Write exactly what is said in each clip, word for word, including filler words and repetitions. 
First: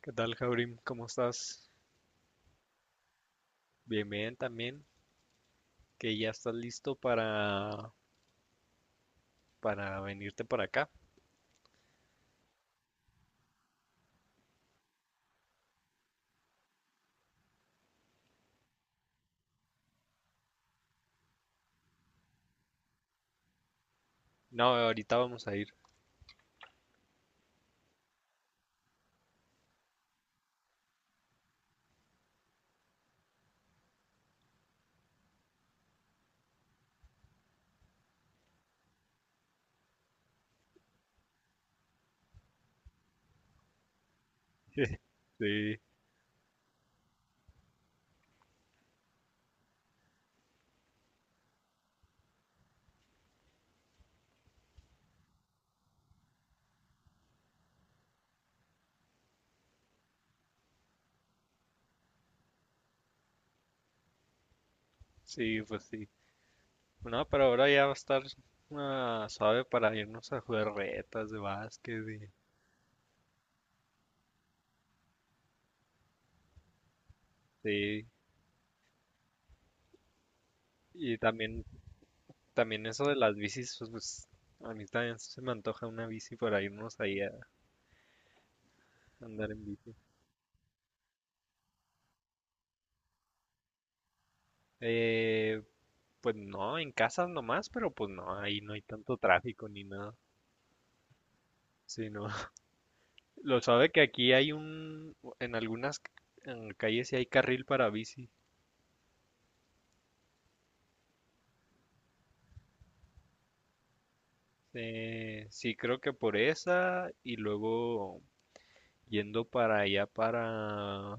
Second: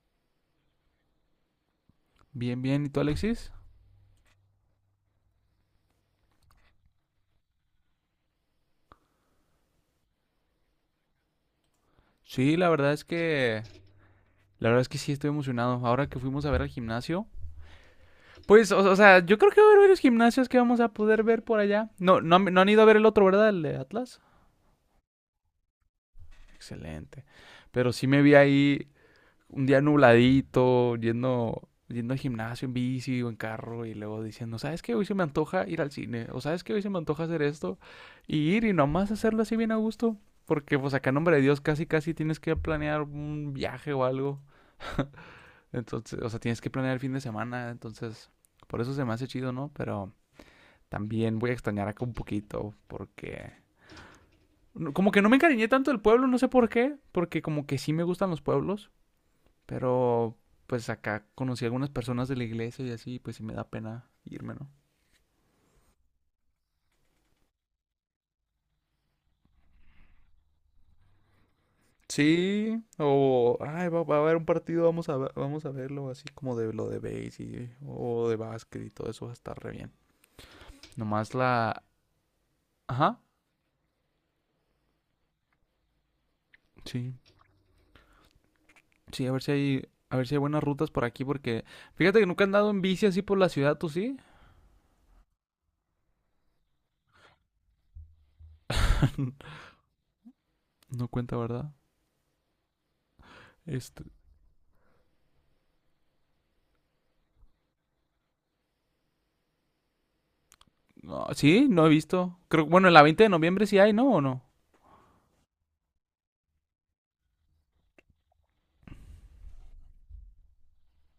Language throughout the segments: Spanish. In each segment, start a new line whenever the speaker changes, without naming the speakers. ¿Qué tal, Jaurim? ¿Cómo estás?
Bien, bien. ¿Y tú, Alexis?
Bien, bien también, que ya estás listo para, para venirte para acá.
Sí, la verdad es que, la verdad es que sí estoy emocionado. Ahora que fuimos a ver al gimnasio, pues, o, o sea, yo creo que va a haber varios gimnasios que vamos a poder ver por allá. No, no, han- no han ido a ver el otro, ¿verdad? El de Atlas.
No, ahorita vamos a ir.
Excelente. Pero sí me vi ahí un día nubladito, yendo, yendo al gimnasio en bici o en carro y luego diciendo, ¿sabes qué? Hoy se me antoja ir al cine. O ¿sabes qué? Hoy se me antoja hacer esto. Y ir y nomás hacerlo así bien a gusto. Porque pues acá, en nombre de Dios, casi casi tienes que planear un viaje o algo.
Sí,
Entonces, o sea, tienes que planear el fin de semana. Entonces, por eso se me hace chido, ¿no? Pero también voy a extrañar acá un poquito porque... no- Como que no me encariñé tanto del pueblo, no sé por qué. Porque como que sí me gustan los pueblos. Pero pues acá conocí a algunas personas de la iglesia y así, pues sí me da pena irme, ¿no?
sí, pues sí. No, pero ahora ya va a estar ah, suave para irnos a jugar retas de básquet y,
Sí, o ay, va, va a haber un partido, vamos a, vamos a verlo así como de lo de base y-
sí.
o de básquet y todo eso va a estar re bien.
Y
Nomás
también,
la...
también eso de
Ajá.
las bicis, pues, pues, a mí también se me antoja una bici para irnos
Sí.
ahí a
Sí, a ver
andar
si
en
hay,
bici.
a ver si hay buenas rutas por aquí, porque fíjate que nunca he andado en bici así por la ciudad, ¿tú sí?
Eh, pues no, en casa nomás, pero pues no, ahí no hay tanto tráfico ni nada.
No cuenta, ¿verdad?
Sí, no. Lo sabe que
Este,
aquí hay un, en algunas en calles sí hay carril para bici.
no, sí, no he visto. Creo, bueno, en la veinte de noviembre sí hay, ¿no? ¿O no?
Eh, sí, creo que por esa y luego yendo para allá para,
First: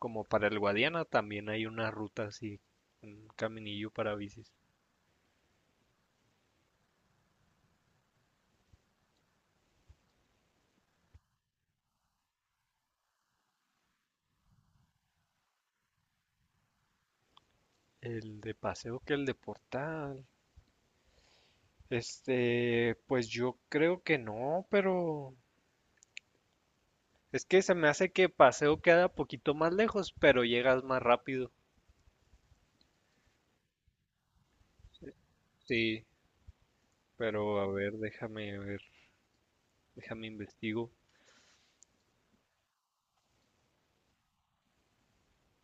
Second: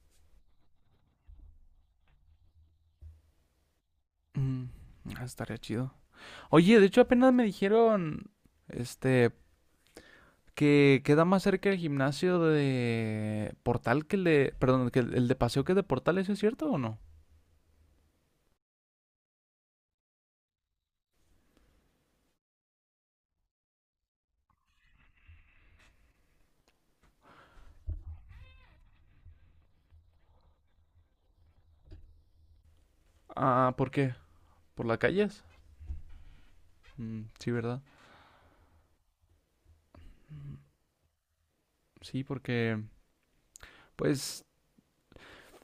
como para el Guadiana también hay una ruta así, un caminillo para bicis.
Mm, ah, estaría chido. Oye, de hecho apenas me dijeron, este, que queda más cerca el gimnasio de Portal que el de, perdón, que el, el de Paseo que el de Portal, ¿eso es cierto o no?
El de paseo que el de Portal. Este, pues yo creo que no, pero es que se me hace que paseo queda poquito más lejos, pero llegas más rápido.
Ah, ¿por qué? ¿Por las calles?
Sí,
Mm, sí,
pero a
¿verdad?
ver, déjame ver. Déjame investigo.
Sí, porque, pues,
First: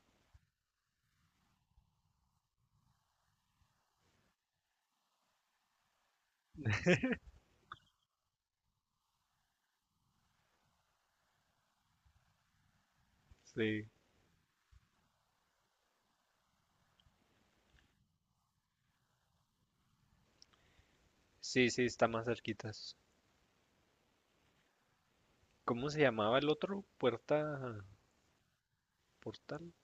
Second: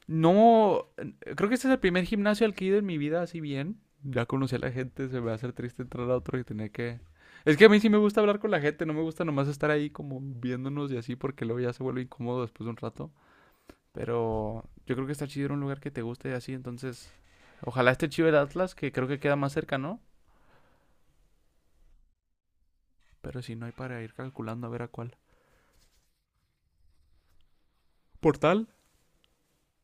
no, creo que este es el primer gimnasio al que he ido en mi vida así bien. Ya conocí a la gente, se me va a hacer triste entrar a otro y tener que... Es que a mí sí me gusta hablar con la gente, no me gusta nomás estar ahí como viéndonos y así porque luego ya se vuelve incómodo después de un rato.
Sí,
Pero yo creo que está chido ir a un lugar que te guste y así, entonces... Ojalá esté chido el Atlas, que creo que queda más cerca, ¿no?
sí, sí, está más cerquitas.
Pero si no hay para ir calculando a ver a cuál.
¿Cómo se llamaba el otro? Puerta,
Portal,
Portal,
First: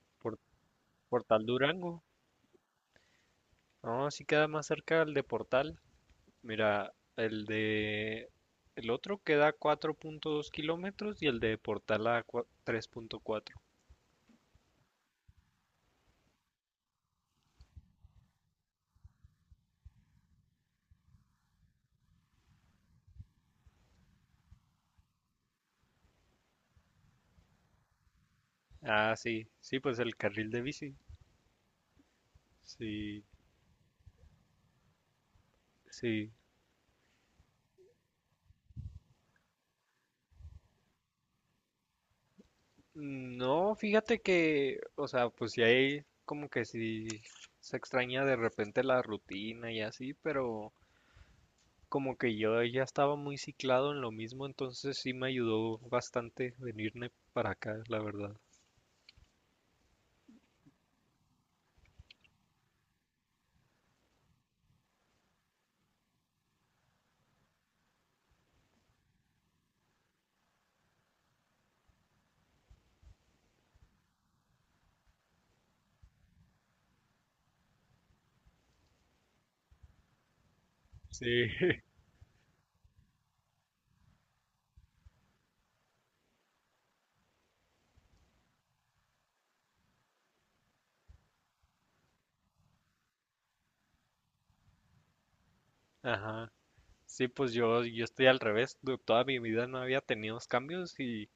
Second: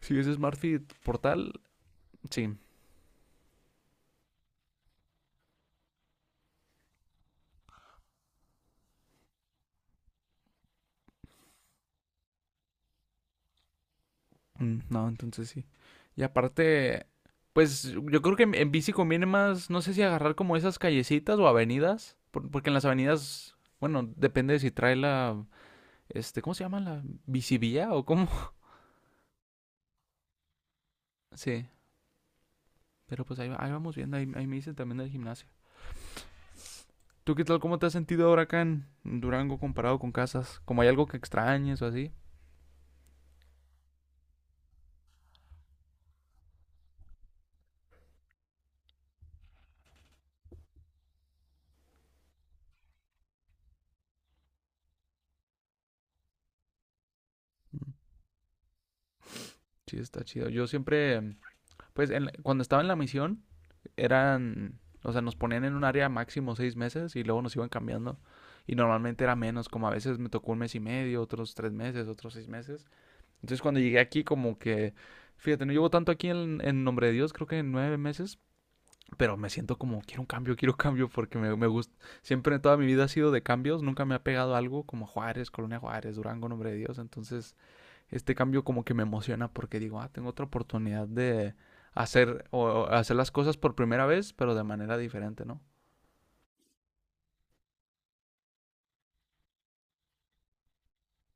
si es
Por-
Smartfit Portal,
Portal Durango.
sí.
No, sí queda más cerca el de Portal. Mira, el de el otro queda a cuatro punto dos kilómetros y el de Portal a cua- tres punto cuatro.
Mm, no, entonces sí. Y aparte, pues yo creo que en, en bici conviene más, no sé si agarrar como esas callecitas o avenidas, por- porque en las avenidas, bueno, depende de si trae la, este, ¿cómo se llama? La bicivía o cómo.
Ah, sí, sí, pues el carril de bici.
Sí,
Sí,
pero pues ahí, va- ahí vamos viendo, ahí, ahí me dicen también del gimnasio.
sí.
¿Tú qué tal, cómo te has sentido ahora acá en en Durango comparado con Casas? ¿Como hay algo que extrañes o así?
No, fíjate que, o sea, pues sí hay como que sí se extraña de repente la rutina y así, pero como que yo ya estaba muy ciclado en lo mismo, entonces sí me ayudó bastante venirme para acá, la verdad.
Sí, está chido. Yo siempre, pues en la- cuando estaba en la misión, eran, o sea, nos ponían en un área máximo seis meses y luego nos iban cambiando. Y normalmente era menos, como a veces me tocó un mes y medio, otros tres meses, otros seis meses. Entonces cuando llegué aquí como que, fíjate, no llevo tanto aquí en, en nombre de Dios, creo que en nueve meses, pero me siento como, quiero un cambio, quiero cambio porque
Sí.
me, me gusta. Siempre en toda mi vida ha sido de cambios, nunca me ha pegado algo como Juárez, Colonia Juárez, Durango, nombre de Dios. Entonces este cambio como que me emociona porque digo, ah, tengo otra oportunidad de hacer o hacer las cosas por primera vez, pero de manera diferente, ¿no?
Ajá. Sí, pues yo, yo estoy al revés, du- toda mi vida no había tenido cambios y,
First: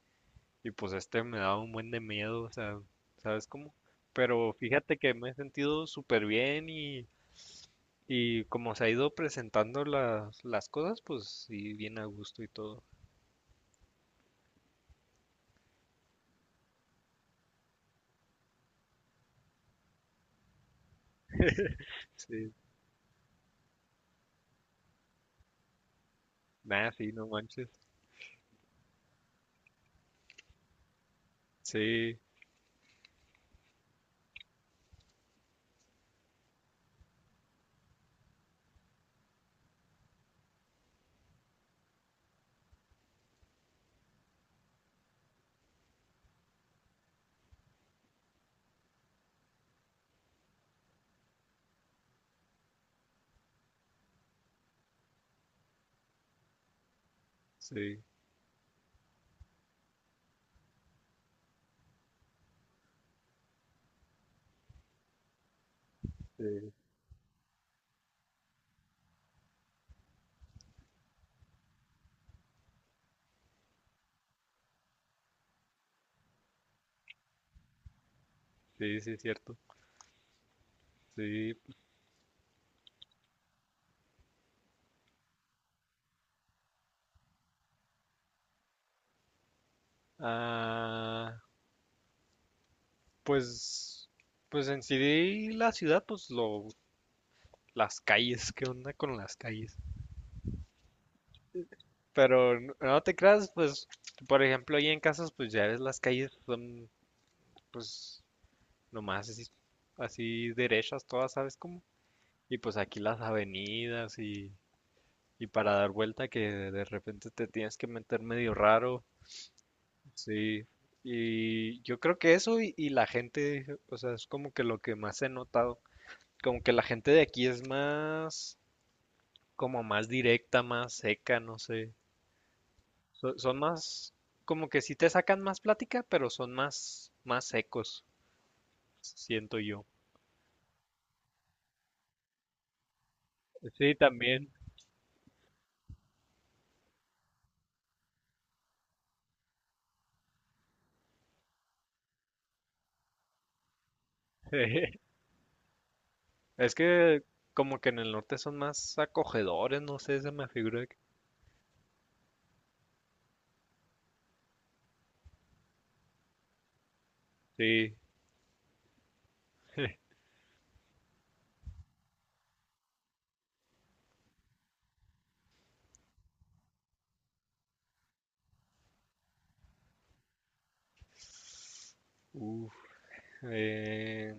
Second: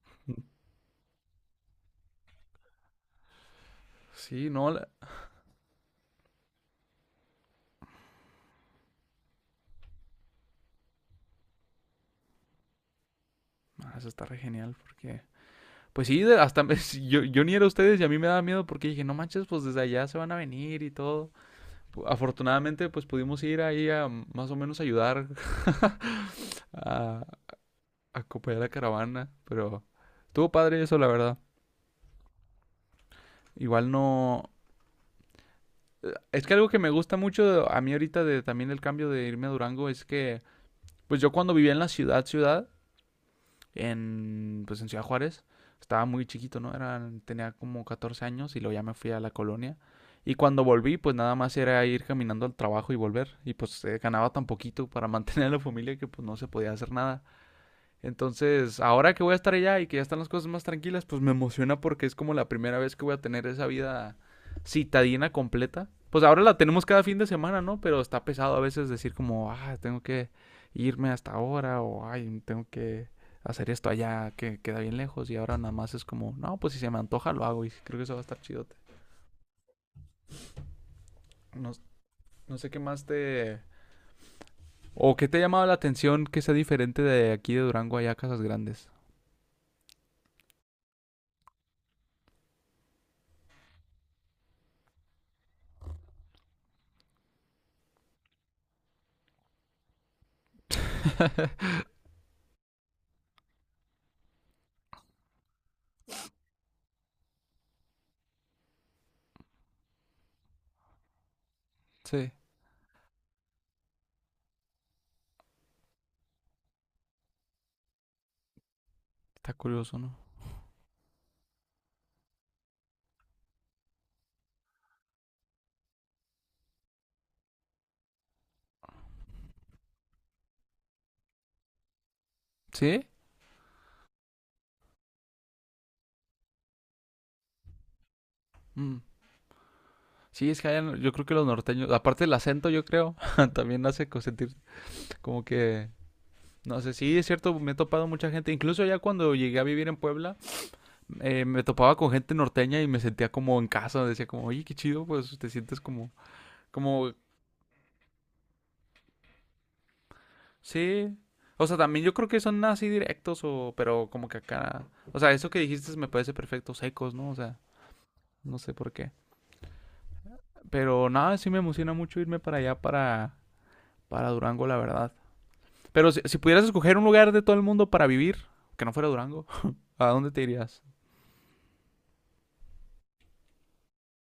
y pues este me daba un buen de miedo, o sea, ¿sabes cómo?
Sí,
Pero
no, la-
fíjate que me he sentido súper bien y Y como se ha ido presentando las, las cosas, pues sí, bien a gusto y todo.
ah, eso está re genial porque pues sí, hasta sí, yo, yo ni era ustedes y a mí me daba miedo porque dije, no manches, pues desde allá se van a venir y todo.
Sí,
Afortunadamente, pues pudimos ir ahí a mm, más o menos ayudar
nada, sí,
a
no manches.
a acompañar la caravana, pero estuvo padre eso, la verdad.
Sí,
Igual no, es que algo que me gusta mucho a mí ahorita de también el cambio de irme a Durango es que, pues yo cuando vivía en la ciudad, ciudad, en, pues en Ciudad Juárez, estaba muy chiquito, ¿no? Era, tenía como catorce años y luego ya me fui a la colonia. Y cuando volví, pues nada más era ir caminando al trabajo y volver. Y pues eh, ganaba tan poquito para mantener a la familia que pues no se podía hacer nada.
sí,
Entonces, ahora que voy a estar allá y que ya están las cosas más tranquilas, pues me emociona porque es como la primera vez que voy a tener esa vida citadina completa. Pues ahora la
sí,
tenemos cada fin de semana, ¿no? Pero está pesado a veces decir como, ah, tengo que irme hasta ahora o, ay, tengo que hacer esto allá que queda bien lejos y ahora nada más es como, no, pues si se me antoja lo hago y sí, creo que eso va a estar chidote.
sí, sí, es cierto. Sí.
No, no sé qué más te... ¿O qué te ha llamado la atención que sea diferente de aquí de Durango allá a Casas Grandes?
Ah, pues, pues en sí la ciudad, pues lo, las calles, ¿qué onda con las calles? Pero n- no te creas, pues, por ejemplo, ahí en casas, pues ya ves las calles son, pues, nomás así, así derechas todas, ¿sabes cómo?
Sí,
Y pues aquí las avenidas y Y para dar vuelta que de repente te tienes que meter medio raro.
está curioso, ¿no?
Sí. Y yo creo que eso y, y la gente, o sea, es como que lo que más he notado. Como que la gente de aquí es más, como más directa, más seca, no sé.
¿Sí?
So- son más, como que sí te sacan más plática, pero son más, más secos,
Mm.
siento yo.
Sí, es que allá no- yo creo que los norteños, aparte del acento, yo creo, también
Sí,
hace co-
también.
sentir como que, no sé, sí, es cierto, me he topado mucha gente, incluso ya cuando llegué a vivir en Puebla, eh, me topaba con gente norteña y me sentía como en casa, decía como, oye, qué chido, pues te sientes como,
Es
como,
que como que en el norte son más acogedores, no sé, se me figura que...
sí, o sea, también yo creo que son así directos o, pero como que acá, o sea, eso que dijiste me parece perfecto, secos, ¿no? O sea,
Sí.
no sé por qué, pero nada, sí me emociona mucho irme para allá, para, para Durango, la verdad. Pero si, si pudieras escoger un lugar de todo el mundo para vivir, que no fuera Durango, ¿a dónde te irías?
Uf. Eh,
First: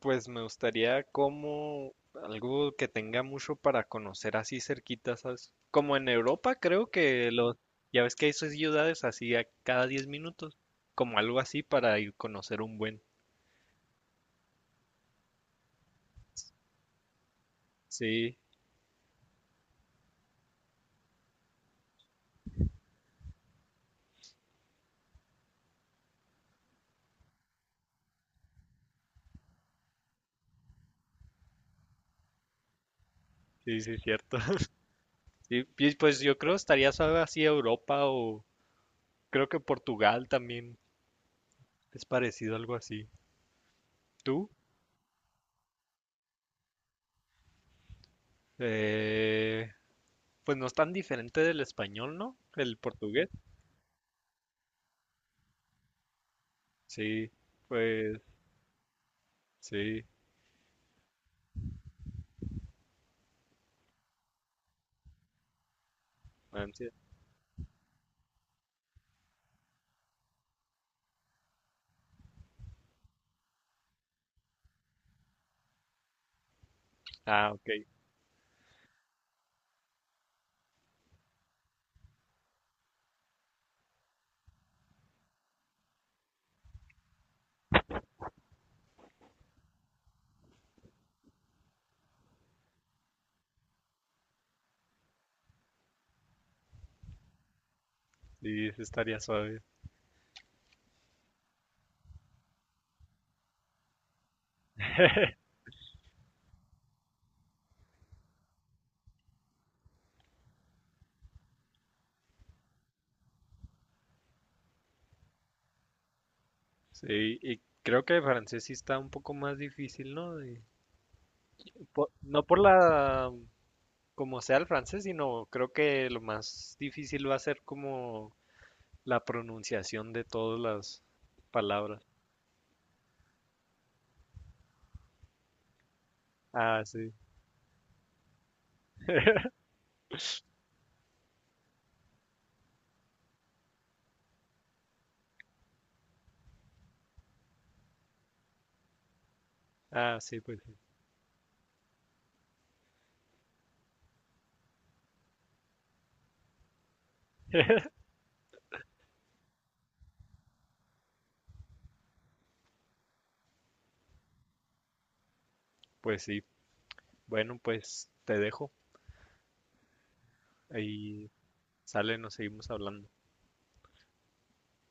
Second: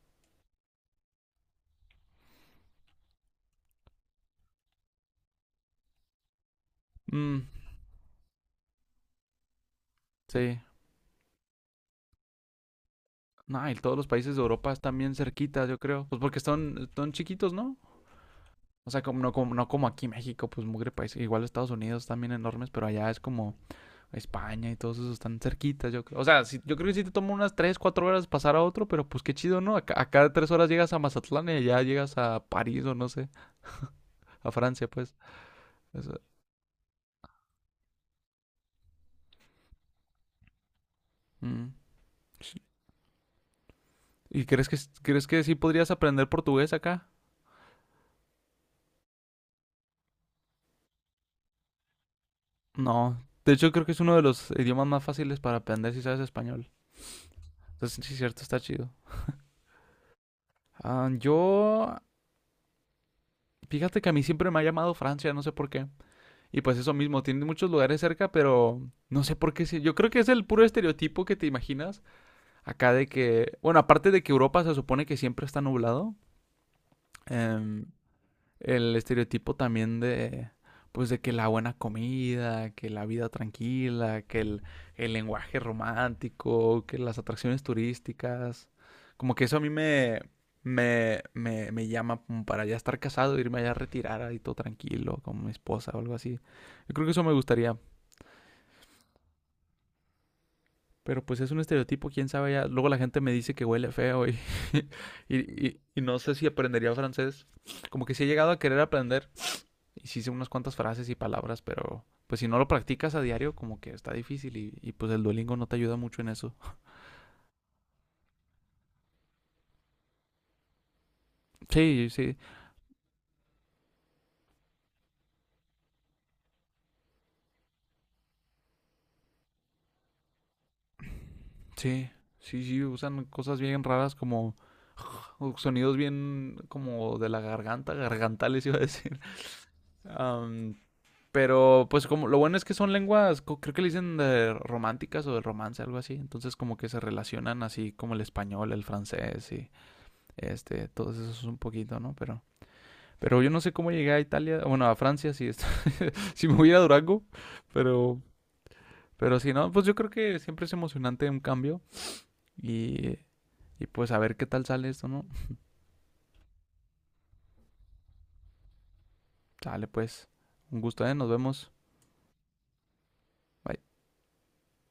pues me gustaría como algo que tenga mucho para conocer así cerquita, ¿sabes? Como en Europa, creo que
Mm,
los, ya ves que hay sus ciudades así a cada diez minutos,
sí.
como algo así para ir conocer un buen.
No, y todos los países de Europa están bien cerquitas, yo creo. Pues porque están, están chiquitos, ¿no?
Sí,
O sea, como, no, como, no como aquí México, pues mugre país. Igual Estados Unidos también enormes, pero allá es como España y todos esos están cerquitas, yo creo. O sea, sí- yo creo que sí te toma unas tres, cuatro horas pasar a otro, pero pues qué chido, ¿no? Acá, acá tres horas llegas a Mazatlán y allá llegas a París o no sé,
sí, sí, cierto.
a Francia, pues.
Sí, y
Eso,
pues yo creo estaría suave así Europa o creo que Portugal también
mm.
es parecido a algo así.
¿Y
¿Tú?
crees que, crees que sí podrías aprender portugués acá?
Eh, pues no es tan diferente del español, ¿no? El
No.
portugués.
De hecho, creo que es uno de los idiomas más fáciles para aprender si sabes español.
Sí,
Entonces, sí, es
pues
cierto, está chido.
sí,
Ah, yo, fíjate que a mí siempre me ha llamado Francia, no sé por qué. Y pues
Francia.
eso mismo, tiene muchos lugares cerca, pero no sé por qué. Sí. Yo creo que es el puro estereotipo que te imaginas acá de que, bueno, aparte de que Europa se supone que siempre está nublado,
Ah, ok.
em, el estereotipo también de pues de que la buena comida, que la vida tranquila, que el, el lenguaje romántico, que las atracciones turísticas, como que eso a mí me, me, me, me llama como para ya estar casado, irme allá a retirar ahí todo tranquilo, con mi esposa o algo así. Yo creo que eso me gustaría,
Sí, ese estaría suave.
pero pues es un estereotipo, quién sabe ya. Luego la gente me dice que huele feo y, y, y- y no sé si aprendería francés. Como que sí he llegado a querer aprender, y sí sé unas cuantas frases y palabras, pero pues si no lo practicas a diario, como que está difícil y, y pues el Duolingo no te ayuda mucho en eso.
Sí, y creo que francés sí está un poco más difícil, ¿no? De-
Sí,
po-
sí,
no por la, como sea el francés, sino creo que lo más difícil va a ser como la pronunciación de todas las palabras.
sí. Sí, sí, usan cosas bien raras como sonidos bien
Ah, sí.
como de la garganta, gargantales iba a decir. Am, pero pues como lo bueno es que son lenguas, creo que le dicen de románticas o de romance, algo así. Entonces como que se relacionan así como el español, el francés y
Ah, sí, pues sí.
este, todos esos un poquito, ¿no? Pero, pero yo no sé cómo llegué a Italia, bueno, a Francia, sí, si me voy a ir a Durango, pero, pero si no, pues yo creo que siempre es emocionante un cambio y, y pues a ver qué tal sale esto, ¿no?
Pues sí. Bueno, pues te dejo.
Sale pues, un gusto, ¿eh?
Ahí
Nos vemos.
sale, nos seguimos hablando.
Bye.